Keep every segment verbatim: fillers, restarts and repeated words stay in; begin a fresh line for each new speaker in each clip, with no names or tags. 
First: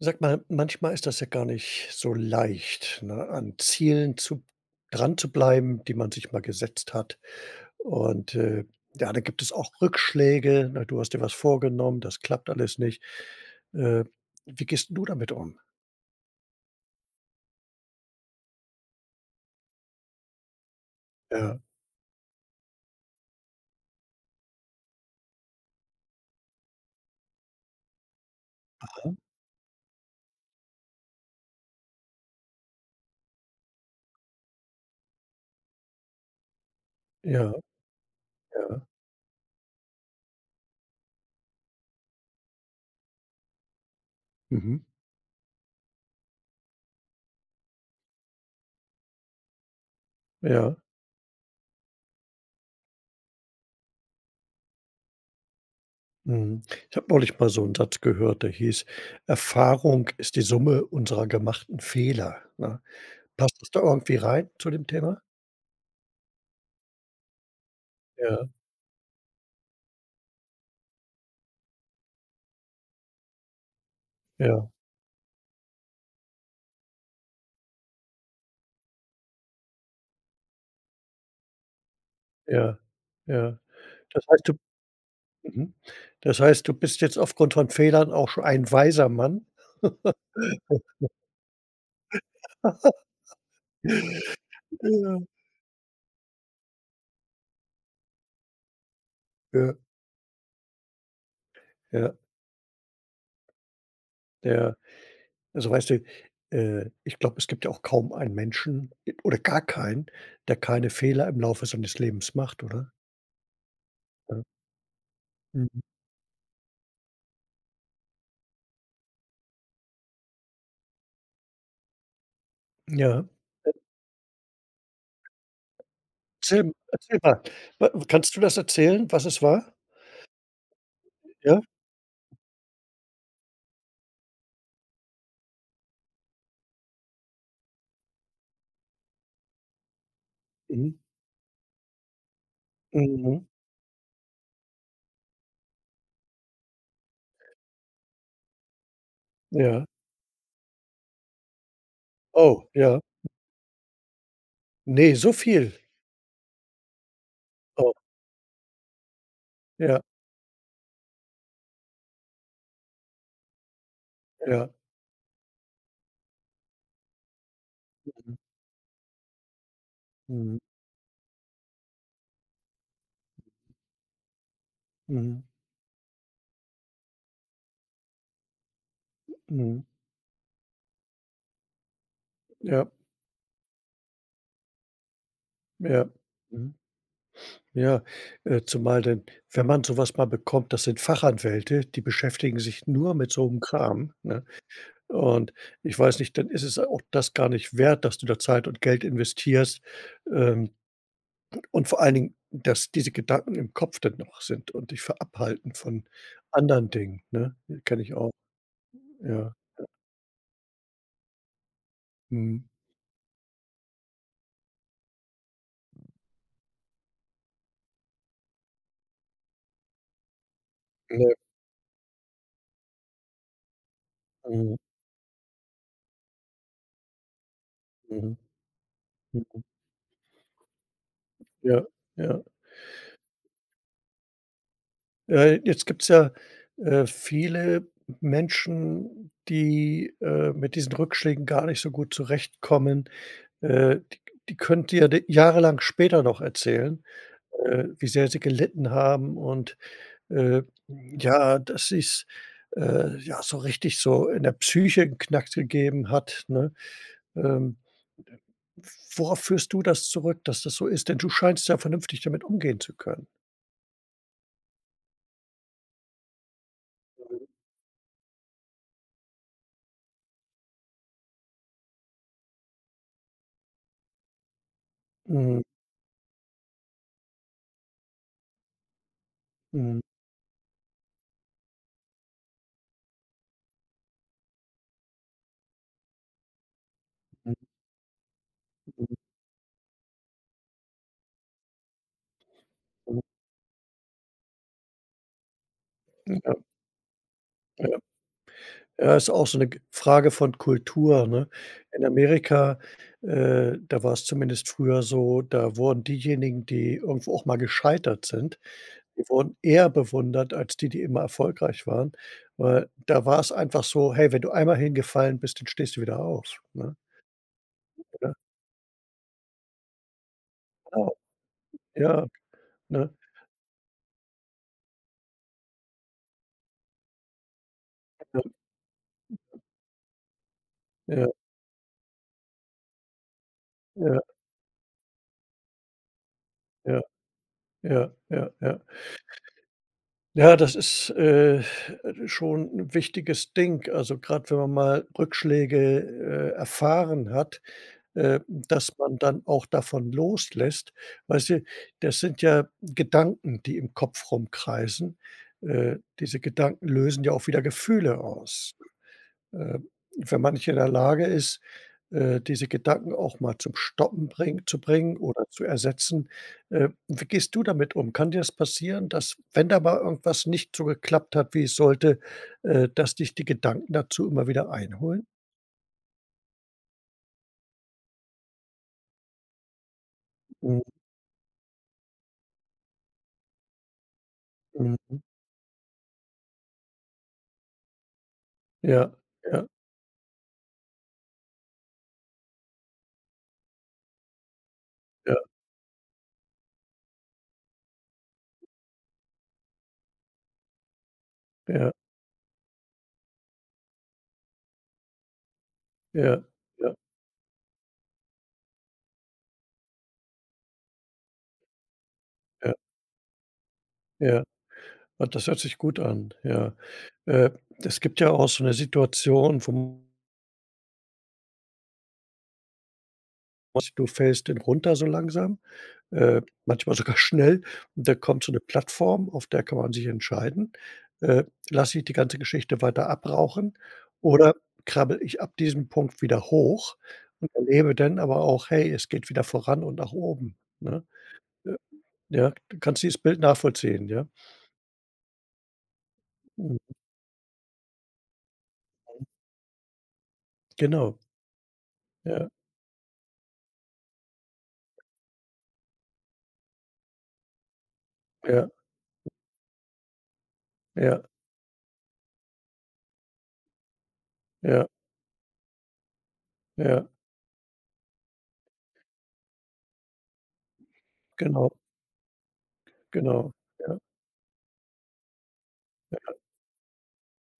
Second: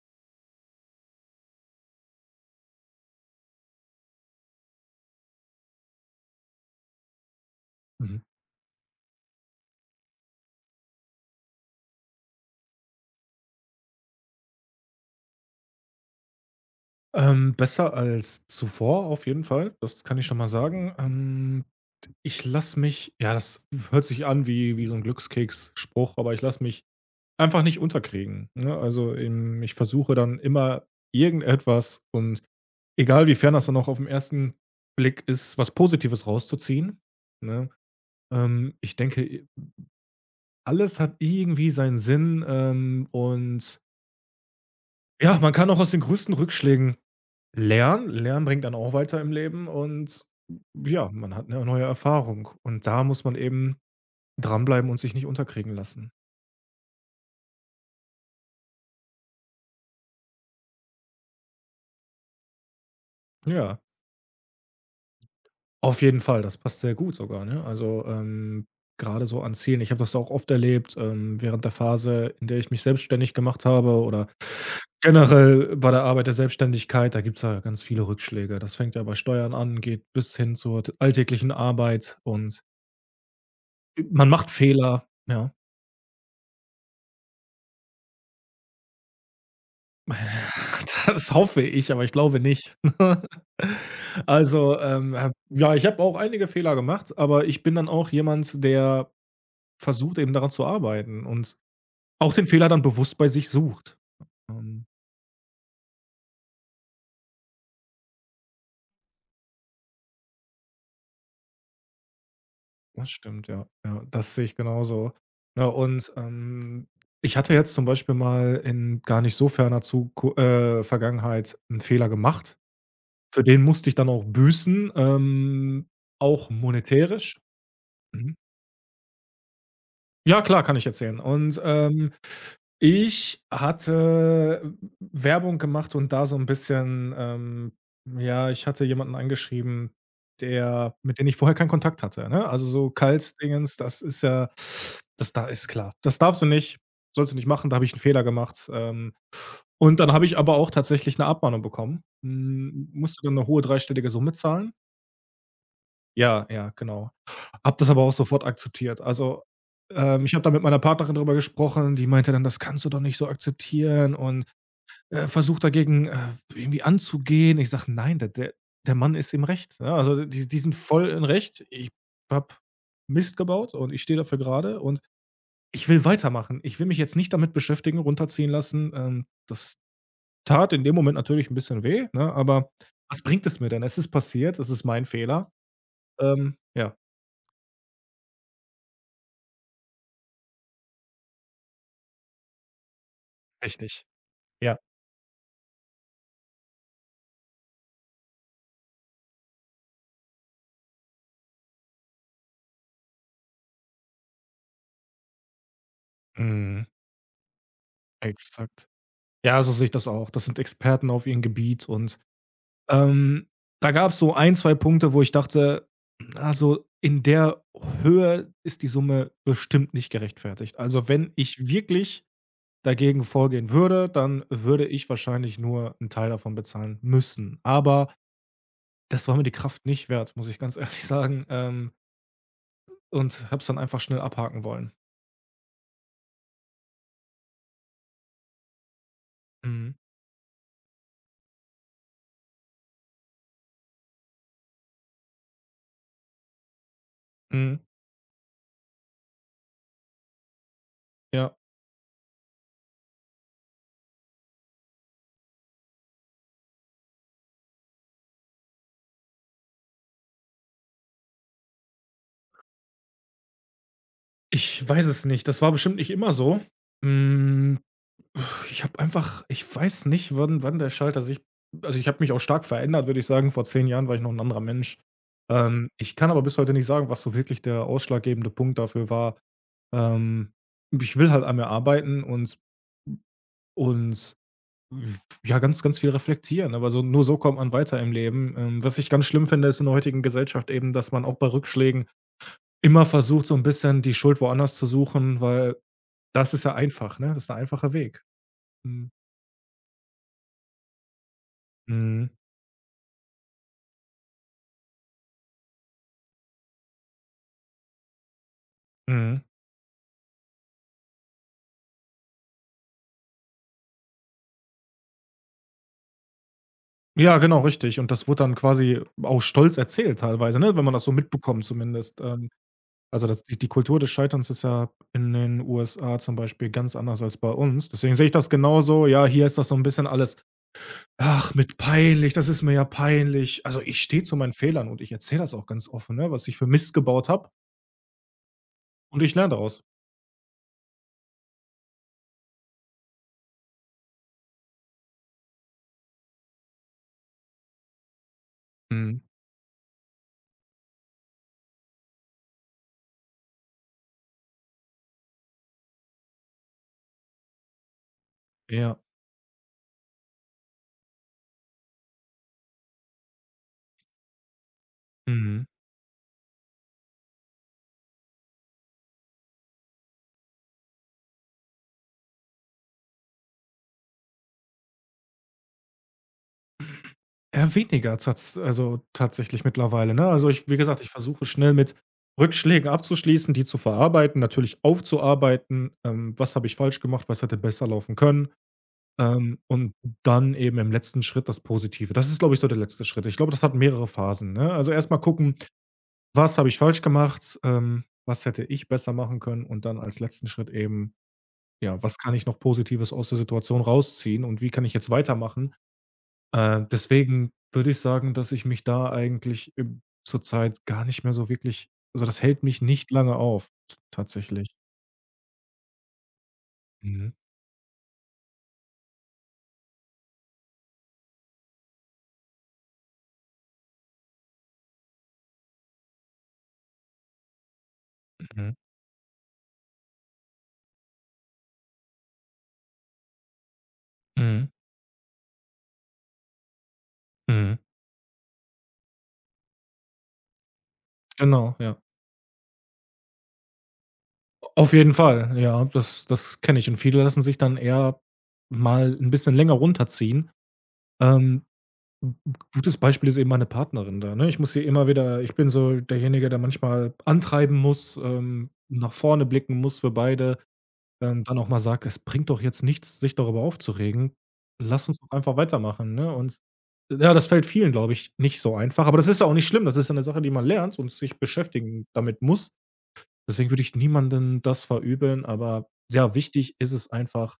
Sag mal, manchmal ist das ja gar nicht so leicht, ne, an Zielen zu dran zu bleiben, die man sich mal gesetzt hat.
Mhm.
Und, äh, ja, da gibt es auch Rückschläge, ne? Du hast dir was vorgenommen, das klappt alles nicht. Äh, wie gehst 'n du damit um?
Ähm, besser als zuvor auf jeden Fall, das kann ich schon mal sagen.
Ja,
Ähm, ich lasse mich ja, das hört sich an wie wie so ein Glückskeks-Spruch, aber ich lasse mich einfach nicht unterkriegen, ne? Also, ähm, ich versuche dann immer irgendetwas und egal wie fern das dann auch aufm ersten Blick ist, was Positives rauszuziehen,
ja,
ne? Ähm,
ja.
ich denke, alles hat irgendwie seinen Sinn, ähm, und
Mhm.
ja, man kann auch aus den größten Rückschlägen Lernen Lernen bringt dann auch weiter im Leben und
Ja.
ja, man hat eine neue Erfahrung und da muss man eben dranbleiben und sich nicht unterkriegen lassen.
Mhm. Ich habe neulich mal so einen Satz gehört, der hieß: „Erfahrung ist die Summe unserer gemachten Fehler“, ne? Passt das
Ja,
da irgendwie rein zu dem Thema?
auf jeden Fall, das passt sehr gut sogar, ne? Also,
Ja,
ähm, grade so an Zielen. Ich habe das auch oft erlebt, ähm, während der Phase, in der ich mich selbstständig gemacht habe oder
ja,
generell bei der Arbeit der Selbstständigkeit, da gibt's ja ganz viele Rückschläge. Das fängt ja bei Steuern an, geht bis hin zur t alltäglichen Arbeit und
ja, ja. Das
man
heißt,
macht
du
Fehler, ja.
Mhm. Das heißt, du bist jetzt aufgrund von Fehlern auch schon ein weiser Mann.
Das hoffe ich, aber ich glaube nicht. Also, ähm,
Ja,
ha ja, ich habe auch einige Fehler gemacht, aber ich bin dann auch jemand, der
ja,
versucht, eben daran zu arbeiten und
ja,
auch den Fehler dann bewusst bei sich sucht.
ja.
Ähm,
Also, weißt du, äh, ich glaube, es gibt ja auch kaum einen Menschen i- oder gar keinen, der keine Fehler im Laufe seines Lebens macht, oder?
Das stimmt, ja. Ja, das
Ja.
sehe ich genauso. Ne,
Mhm.
und, ähm, ich hatte jetzt zum Beispiel mal in gar nicht so ferner Zuku äh, Vergangenheit einen Fehler gemacht.
Ja.
Für den musste ich dann auch büßen, ähm, auch
Erzähl erzähl
monetärisch.
mal. Wa
Mhm.
kannst du das erzählen, was es war?
Ja, klar, kann ich erzählen. Und,
Ja?
ähm, ich hatte Werbung gemacht und da so ein bisschen, ähm ja, ich hatte jemanden angeschrieben,
Mhm.
der mit dem ich vorher keinen Kontakt hatte, ne? Also, so
Mhm.
Kalt-Dingens, das ist ja das, da ist klar. Das darfst du nicht, sollst du nicht machen, da habe ich einen Fehler gemacht. Ähm,
Ja.
und dann habe ich aber auch tatsächlich eine Abmahnung bekommen.
Oh,
Hm,
ja.
musste dann eine hohe dreistellige Summe zahlen.
Ne, so viel.
Ja, ja, genau. Habe das
Oh,
aber auch sofort akzeptiert. Also,
ja,
ähm, ich habe da mit meiner Partnerin drüber gesprochen, die meinte dann: „Das kannst du doch nicht so akzeptieren und,
ja.
äh, versuch dagegen, äh, irgendwie anzugehen.“ Ich sage: „Nein, der
Mhm.
der der Mann ist im Recht, ne? Also, die
Mhm.
die sind voll im Recht. Ich habe Mist gebaut und ich stehe dafür gerade und
Mhm.
ich will weitermachen. Ich will mich jetzt nicht damit beschäftigen, runterziehen lassen.“ Ähm, das
Mhm.
tat in dem Moment natürlich 'n bisschen weh, ne, aber
Ja,
was bringt es mir denn? Es ist passiert, es ist mein Fehler.
ja.
Ähm,
Mhm.
ja,
Ja, äh, zumal denn, wenn man so was mal bekommt, das sind Fachanwälte, die beschäftigen sich nur mit so 'nem
richtig.
Kram, ne?
Ja.
Und ich weiß nicht, dann ist es auch das gar nicht wert, dass du da Zeit und Geld investierst, ähm, und vor allen Dingen, dass diese Gedanken im Kopf dann noch sind und dich von abhalten von
Mhm.
anderen Dingen, ne? Kenne ich auch,
Exakt.
ja.
Ja, so sehe ich das auch. Das sind Experten auf ihrem Gebiet und,
Mhm.
ähm, da gab es so ein zwei Punkte, wo ich dachte: „Also, in der Höhe ist die Summe bestimmt nicht gerechtfertigt.“ Also, wenn
Ne,
ich wirklich dagegen vorgehen würde, dann
mhm,
würde ich wahrscheinlich nur einen Teil davon bezahlen müssen. Aber
mhm,
das war mir die
mhm.
Kraft nicht wert, muss ich ganz ehrlich sagen,
Ja,
ähm,
ja.
und habe es dann einfach schnell abhaken wollen.
Äh, jetzt gibt es ja, äh, viele Menschen,
Mhm.
die, äh, mit diesen Rückschlägen gar nicht so gut zurechtkommen. Äh, die die können dir d jahrelang später noch erzählen,
Mhm.
äh, wie sehr sie gelitten haben und, äh,
Ja.
ja, dass sie es äh, ja, so richtig so in der Psyche 'n Knacks gegeben hat, ne? Ähm, worauf führst du das zurück, dass das so ist? Denn du scheinst ja vernünftig damit umgehen zu können.
Ich weiß es nicht. Das war bestimmt nicht immer so. Hm, ich habe einfach ich weiß nicht, wann wann der Schalter sich, also, ich habe mich auch stark verändert, würde ich sagen. Vor zehn Jahren war ich noch ein anderer Mensch.
Mhm,
Ähm, ich kann aber bis heute nicht sagen, was so wirklich der ausschlaggebende Punkt dafür war.
mhm,
Ähm, Ich will halt an mir arbeiten und und, ja, ganz, ganz viel reflektieren, aber so nur so
mhm,
kommt man weiter im Leben. Ähm, was ich
mhm,
ganz schlimm finde, ist in der heutigen Gesellschaft eben, dass man auch bei Rückschlägen immer
mhm.
versucht, so ein bisschen die Schuld woanders zu suchen, weil das
Ja.
ist ja einfach, ne? Das ist 'n einfacher Weg. Mhm.
Ja, ist auch so 'ne G Frage von Kultur, ne? In
Mhm,
Amerika, äh, da war's zumindest früher so, da wurden diejenigen, die irgendwo auch mal gescheitert sind, die
mhm.
wurden eher bewundert als die, die immer erfolgreich waren, weil da war's einfach so: „Hey, wenn du einmal hingefallen bist, dann stehst du wieder auf“, ne?
Ja, genau, richtig. Und das
Ja,
wurde dann quasi auch stolz erzählt teilweise, ne, wenn man das
genau.
so mitbekommt zumindest.
Ja,
Ähm,
ne?
also, das die die Kultur des Scheiterns ist ja in den U S A zum Beispiel ganz anders als bei uns. Deswegen sehe ich das genauso. Ja, hier ist das so 'n bisschen alles:
Ja,
„Ach, mit peinlich, das ist mir ja peinlich.“ Also, ich
ja,
stehe zu meinen Fehlern und ich erzähle das auch ganz offen, ne, was ich für Mist
ja,
gebaut habe
ja, ja, ja. Ja,
und ich lerne daraus.
ja, das ist, äh, schon 'n wichtiges Ding. Also, grad wenn man mal Rückschläge, äh, erfahren hat, äh, dass man
Mhm.
dann auch davon loslässt. Weißt du, das sind ja Gedanken, die im Kopf rumkreisen. Äh, diese Gedanken lösen ja auch wieder Gefühle aus.
Ja.
Äh, wenn man nicht in der Lage ist, äh, diese Gedanken auch mal zum Stoppen bring, zu bringen oder
Mhm.
zu ersetzen. Äh, wie gehst du damit um? Kann dir das passieren, dass, wenn da mal irgendwas nicht so geklappt hat, wie es sollte, äh, dass dich die Gedanken dazu immer wieder einholen?
Eher weniger tats also, tatsächlich mittlerweile, ne? Also, ich wie
Mhm.
gesagt, ich versuche schnell mit Rückschlägen abzuschließen, die zu verarbeiten, natürlich
Mhm.
aufzuarbeiten. Ähm, was habe ich falsch gemacht? Was hätte besser laufen können?
Ja,
Ähm,
ja,
und dann eben im letzten Schritt das Positive. Das ist, glaube ich, so der letzte Schritt. Ich glaube, das hat mehrere Phasen, ne? Also, erst mal
ja,
gucken, was habe ich falsch gemacht? Ähm, was hätte ich besser machen können? Und dann als letzten Schritt eben,
ja.
ja, was kann ich noch Positives aus der Situation rausziehen und wie kann ich jetzt weitermachen,
Ja,
äh,
ja,
deswegen würde ich sagen, dass ich mich da eigentlich im zurzeit gar nicht mehr so wirklich. Also, das hält
ja,
mich nicht lange auf, t
ja.
tatsächlich.
Ah, das hört sich gut an, ja.
Mhm,
Äh, es gibt ja auch so 'ne Situation, wo man du fällst den runter so langsam, äh, manchmal sogar schnell, und da kommt so 'ne
mhm,
Plattform, auf der kann man sich entscheiden, äh, lasse ich die ganze Geschichte weiter abrauchen oder
mhm,
krabbel ich ab diesem Punkt wieder hoch und
mhm.
erlebe dann aber auch: „Hey, es geht wieder voran und nach oben“, ne?
Genau,
Äh,
ja.
ja, du kannst dieses Bild nachvollziehen, ja?
Auf jeden Fall, ja, das das kenne
Mhm,
ich. Und viele lassen sich dann eher mal ein bisschen länger runterziehen.
genau.
Ähm, 'N
Ja,
gutes Beispiel ist eben meine Partnerin da, ne? Ich muss sie immer wieder ich bin so derjenige, der manchmal antreiben muss,
ja,
ähm, nach vorne blicken muss für beide.
ja,
Ähm, dann auch mal sagt: „Es bringt doch jetzt nichts, sich darüber aufzuregen.
ja.
Lass uns doch einfach weitermachen“, ne? Und
Ja,
ja, das fällt vielen, glaube ich, nicht so einfach, aber das ist ja auch nicht schlimm. Das ist ja 'ne Sache, die man lernt und sich
genau,
beschäftigen damit muss.
genau.
Deswegen würde ich
Ja,
niemandem das verübeln, aber ja, wichtig ist es einfach,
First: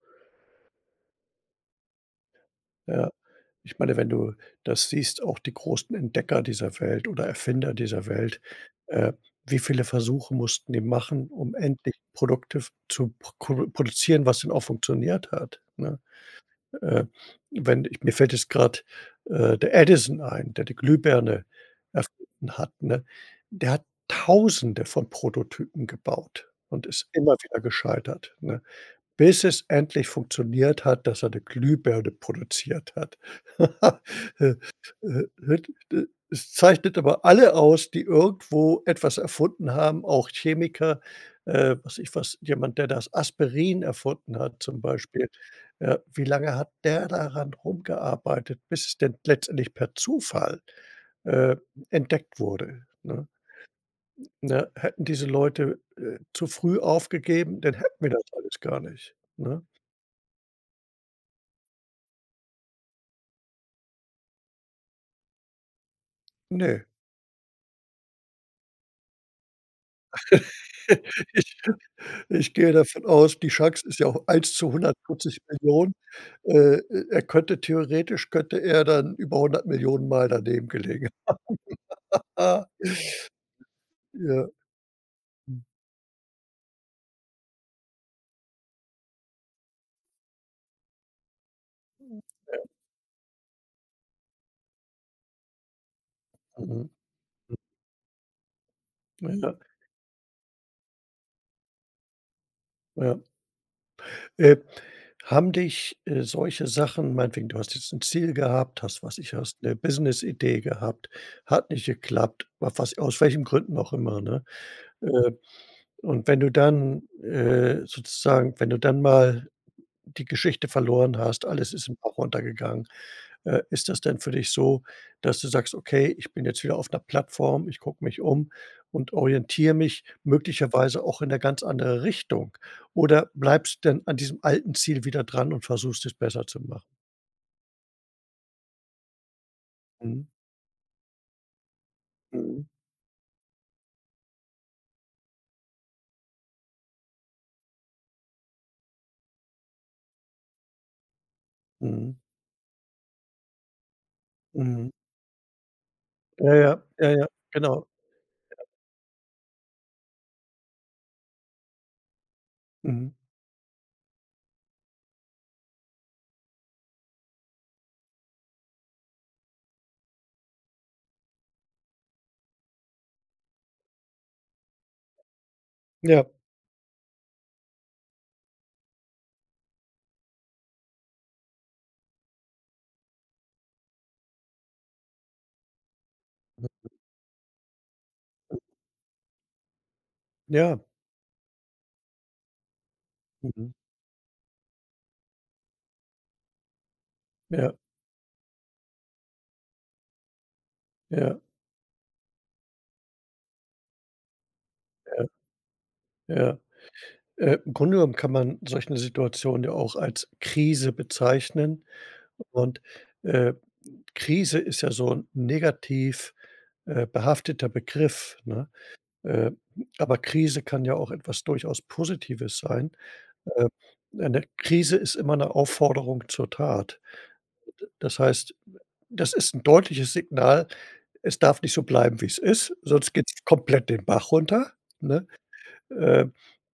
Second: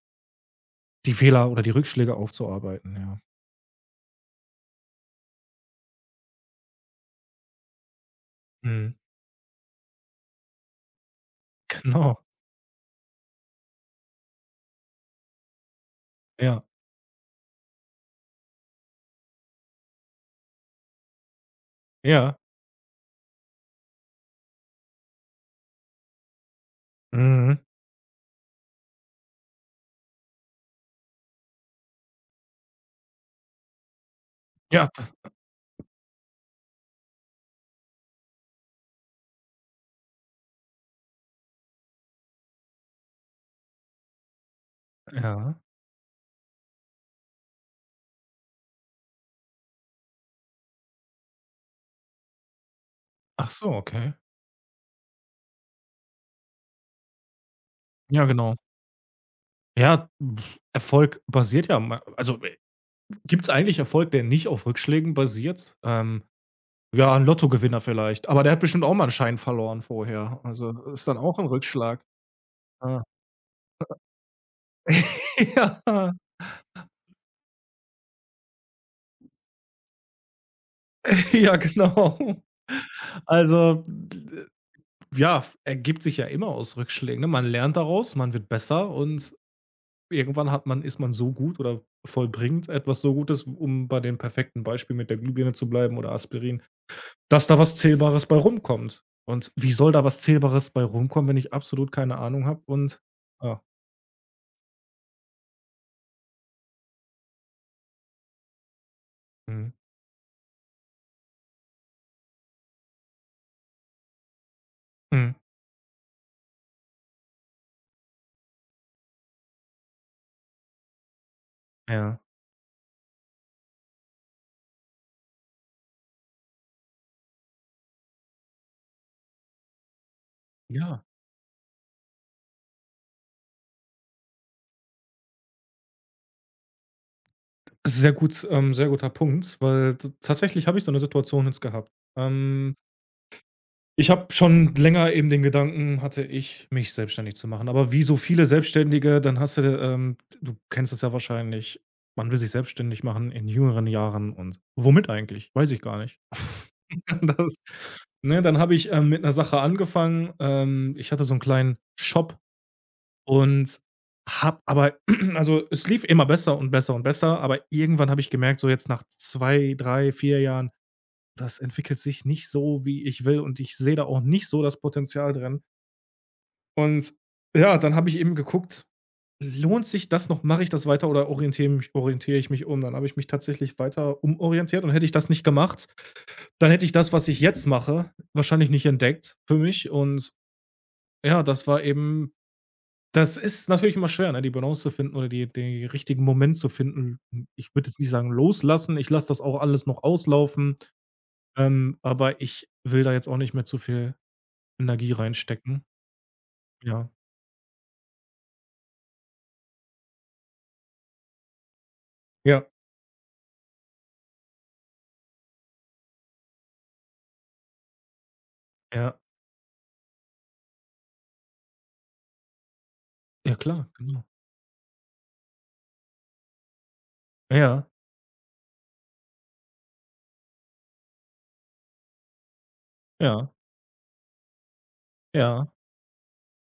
die Fehler oder die Rückschläge aufzuarbeiten,
ja.
ja.
Ich meine, wenn du das siehst, auch die großen Entdecker dieser Welt oder Erfinder dieser Welt,
Mhm.
äh, wie viele Versuche mussten die machen, um endlich
Genau.
Produkte f zu pro produzieren, was denn auch funktioniert hat, ne?
Ja.
Äh, wenn ich mir fällt jetzt gerade äh, der Edison ein, der die Glühbirne
Ja.
erfunden hat, ne? Der hat Tausende von Prototypen gebaut und ist immer
Mhm.
wieder gescheitert, ne? Bis es endlich funktioniert hat, dass er eine Glühbirne produziert hat. Äh,
Ja, d
äh, äh, es zeichnet aber alle aus, die irgendwo etwas erfunden haben, auch Chemiker, äh, was ich was jemand, der das Aspirin erfunden hat zum Beispiel.
ja.
Ja, wie lange hat der daran rumgearbeitet, bis es denn letztendlich per Zufall, äh, entdeckt wurde, ne?
Ach so, okay.
Ne, hätten diese Leute, äh, zu früh aufgegeben, dann hätten wir das
Ja, genau.
alles gar nicht, ne?
Ja, pf, Erfolg basiert ja ma also Gibt es eigentlich Erfolg, der nicht auf Rückschlägen basiert? Ähm,
Ne.
ja, ein Lottogewinner vielleicht, aber der hat bestimmt auch mal einen Schein verloren vorher. Also, ist dann auch ein
Ich
Rückschlag.
ich gehe
Ah.
davon aus, die Chance ist ja auch eins zu hundertvierzig Millionen.
Ja,
äh, er könnte theoretisch könnte er dann über hundert Millionen Mal daneben gelegen
ja, genau.
ha
Also, d-
ja,
ja, ergibt sich ja immer aus Rückschlägen, ne? Man lernt daraus, man wird besser und irgendwann hat man ist man so gut oder vollbringt etwas so Gutes, um bei dem perfekten Beispiel mit der Glühbirne zu bleiben oder Aspirin,
mhm,
dass da was Zählbares bei rumkommt. Und
ja,
wie soll da was Zählbares bei rumkommen, wenn ich absolut keine Ahnung habe und
ja.
ja.
Äh, haben dich, äh, solche Sachen meinetwegen, du hast jetzt ein Ziel gehabt, hast was ich hast
Mhm.
eine Business-Idee gehabt, hat nicht geklappt, wa was aus welchen Gründen auch immer, ne?
Mhm.
Äh, und wenn du dann, äh, sozusagen wenn du dann mal die Geschichte verloren hast, alles ist im Bach
Ja.
runtergegangen. Äh, ist das denn für dich so, dass du sagst: „Okay, ich bin jetzt wieder auf einer Plattform, ich gucke mich um und orientiere mich möglicherweise
Ja.
auch in 'ne ganz andere Richtung?“ Oder bleibst du denn an diesem alten Ziel wieder dran und versuchst, es besser zu machen?
Sehr gut ähm, sehr guter Punkt, weil t
Mhm.
tatsächlich habe ich so 'ne Situation jetzt gehabt.
Mhm.
Ähm Ich habe schon länger eben den Gedanken hatte ich, mich selbstständig zu machen. Aber wie so viele Selbstständige, dann hast du, ähm du kennst es ja wahrscheinlich,
Mhm.
man will sich selbstständig machen in jüngeren Jahren und
Mhm.
womit eigentlich? Weiß ich gar nicht.
Ja, ja, ja, ja,
Das
genau.
Ne, dann habe ich, ähm, mit einer Sache angefangen. Ähm, ich hatte so einen kleinen Shop
Mhm.
und habe aber also, es lief immer besser und besser und besser, aber irgendwann habe ich gemerkt, so jetzt nach zwei, drei, vier Jahren das entwickelt sich nicht so, wie ich will und ich sehe da auch nicht so das Potenzial drin.
Ja.
Und ja, dann habe ich eben geguckt, lohnt sich das noch? Mache ich das weiter oder orientiere mich orientiere ich mich um? Dann habe ich mich tatsächlich weiter umorientiert und hätte ich das nicht gemacht, dann hätte ich das, was ich jetzt mache, wahrscheinlich nicht entdeckt für mich und
Ja.
ja, das war eben das ist
Mhm.
natürlich immer schwer, ne, die Balance zu finden oder die den richtigen Moment zu finden. Ich
Ja,
würde jetzt nicht sagen loslassen, ich lasse das auch alles noch auslaufen,
ja,
ähm, aber ich will da jetzt auch nicht mehr zu viel Energie
ja,
reinstecken.
ja.
Ja.
Äh, im Grunde genommen kann man solch 'ne Situation ja auch als Krise bezeichnen.
Ja.
Und, äh, Krise ist ja so ein negativ, äh, behafteter Begriff, ne?
Ja.
Äh, aber Krise kann ja auch etwas durchaus Positives sein.
Ja,
Äh,
klar, genau.
eine Krise ist immer eine Aufforderung zur Tat.
Ja,
Das heißt, das ist ein deutliches Signal, es darf nicht so bleiben, wie es ist, sonst geht's
ja,
komplett den Bach runter, ne?
ja.
Äh,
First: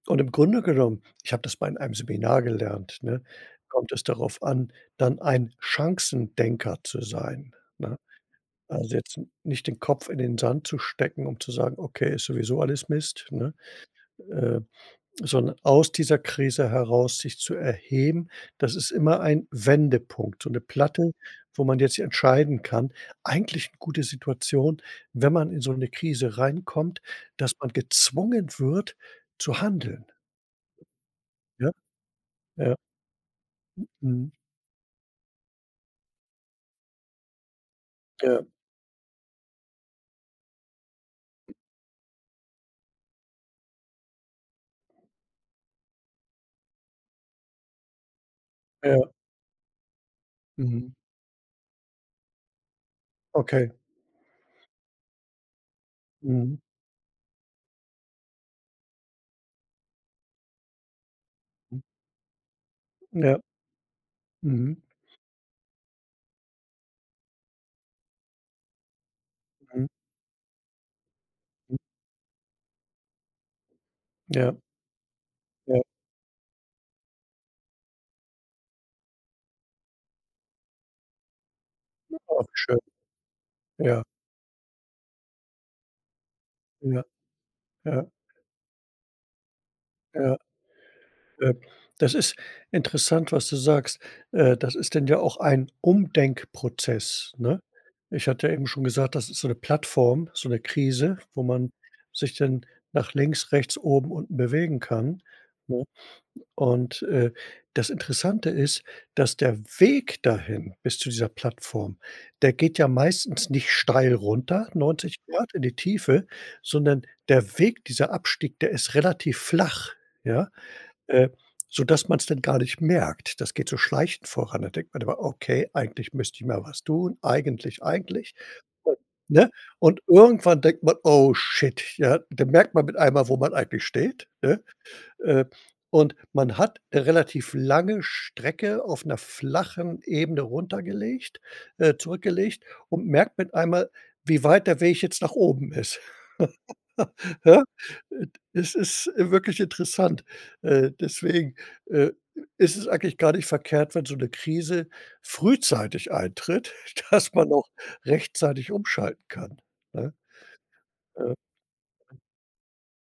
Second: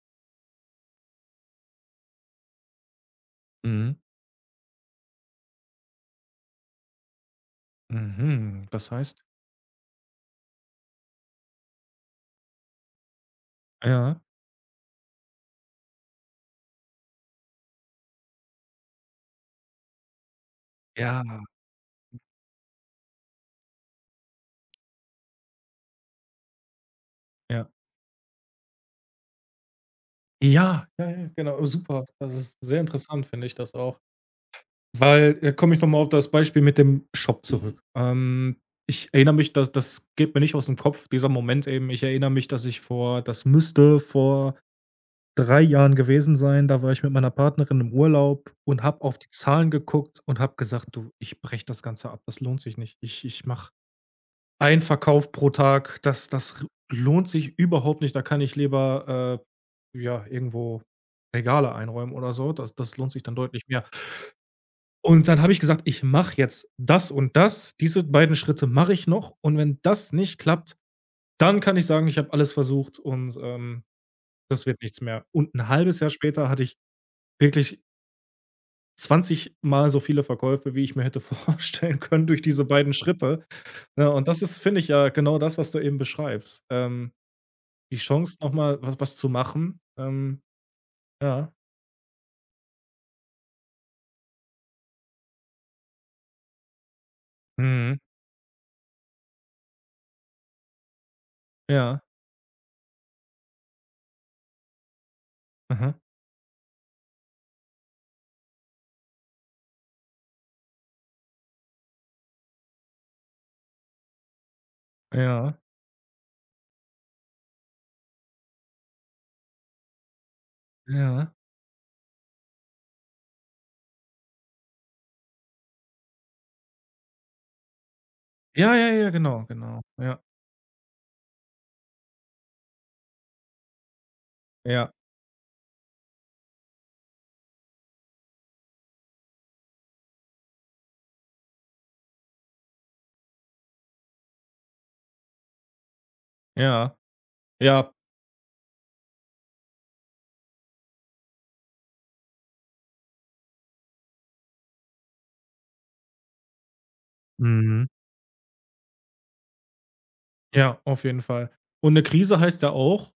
und im Grunde genommen, ich habe das mal in einem Seminar gelernt, ne, kommt
Mhm.
es darauf an, dann ein Chancendenker zu sein, ne?
Mhm. Das
Also, jetzt
heißt,
nicht den Kopf in den Sand zu stecken, um zu sagen: „Okay, ist sowieso alles Mist“, ne?
ja.
Äh, sondern aus dieser Krise heraus sich zu erheben, das ist immer ein Wendepunkt, so eine Platte,
Ja, ja.
wo man jetzt entscheiden kann. Eigentlich eine gute Situation, wenn man in so eine Krise reinkommt, dass
Ja,
man gezwungen wird zu handeln.
ja, ja, genau, Oh,
Ja,
Super. Das ist
ja,
sehr interessant, finde ich das auch,
mhm,
Weil da komme ich noch mal auf das Beispiel mit dem Shop zurück.
ja,
Ähm, ich erinnere mich, dass das geht mir nicht aus dem Kopf, dieser Moment eben. Ich erinnere mich, dass ich vor das müsste vor drei Jahren gewesen sein. Da war ich mit meiner Partnerin im Urlaub und habe
ja,
auf die Zahlen geguckt und habe gesagt:
mhm,
„Du, ich breche das Ganze ab. Das lohnt sich nicht. Ich ich mache
okay,
einen Verkauf pro Tag. Das das
mhm,
r lohnt sich überhaupt nicht. Da kann ich lieber, äh, ja, irgendwo Regale
mhm,
einräumen oder so. Das das lohnt sich dann
ja,
deutlich mehr.“
mhm,
Und dann habe ich gesagt: „Ich mache jetzt das und das. Diese beiden Schritte mache ich noch und wenn
mhm,
das nicht klappt, dann kann
mhm,
ich sagen, ich habe alles versucht und, ähm,
ja,
das wird nichts mehr.“ Und ein
ja,
halbes Jahr später hatte ich wirklich zwanzig mal so viele Verkäufe, wie ich mir hätte vorstellen können durch
oh, wie
diese
schön,
beiden Schritte,
ja,
ne? Und das ist, finde ich, ja genau das, was du eben beschreibst.
ja,
Ähm, die
ja,
Chance, noch mal was was zu machen,
ja.
ähm, ja.
Äh, das ist interessant, was du sagst. Äh, das ist denn ja auch ein Umdenkprozess, ne?
Mhm.
Ich hatte ja eben schon gesagt, das ist so 'ne Plattform, so 'ne Krise, wo man
Ja.
sich dann nach links, rechts, oben, unten bewegen kann, ne?
Mhm.
Und, äh, das Interessante ist, dass der Weg dahin bis zu dieser Plattform, der geht ja meistens nicht steil runter, neunzig Grad
Ja.
in die Tiefe, sondern der Weg, dieser Abstieg, der ist relativ flach, ja, äh,
Ja.
sodass man es dann gar nicht merkt. Das geht so schleichend voran. Da denkt man immer: „Okay, eigentlich müsste ich mal was tun. Eigentlich, eigentlich.“
Ja, ja,
Und
ja, genau,
ne?
genau.
Und
Ja,
irgendwann denkt man: „Oh shit“, ja? Dann merkt man mit einmal, wo man eigentlich steht, ne?
ja,
Äh, und man hat eine relativ lange Strecke auf einer flachen Ebene runtergelegt äh, zurückgelegt und merkt mit einmal, wie weit der Weg jetzt nach oben ist.
ja,
Ja?
ja.
Äh, es ist, äh, wirklich interessant. Äh, deswegen, äh, ist es eigentlich gar nicht verkehrt, wenn so eine Krise frühzeitig eintritt, dass man auch
Mhm.
rechtzeitig umschalten kann, ne?
Ja, auf jeden
Ja.
Fall. Und eine Krise heißt ja auch,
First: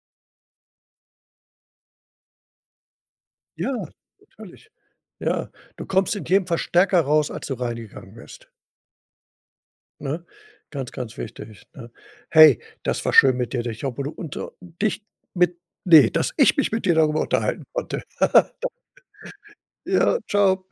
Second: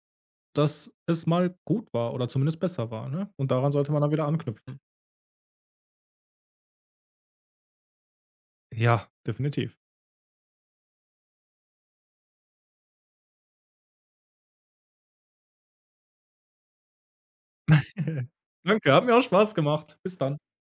dass es mal gut war oder zumindest besser war, ne? Und daran
Ja,
sollte man dann wieder
natürlich.
anknüpfen.
Ja, du kommst in jedem Fall stärker raus, als du reingegangen bist,
Ja, definitiv.
ne? Ganz, ganz wichtig, ne? Hey, das war schön mit dir, dich obwohl du unter dich mit ne, dass ich mich mit dir darüber unterhalten konnte.
Danke, hat mir auch Spaß gemacht. Bis
Ja,
dann.
tschau.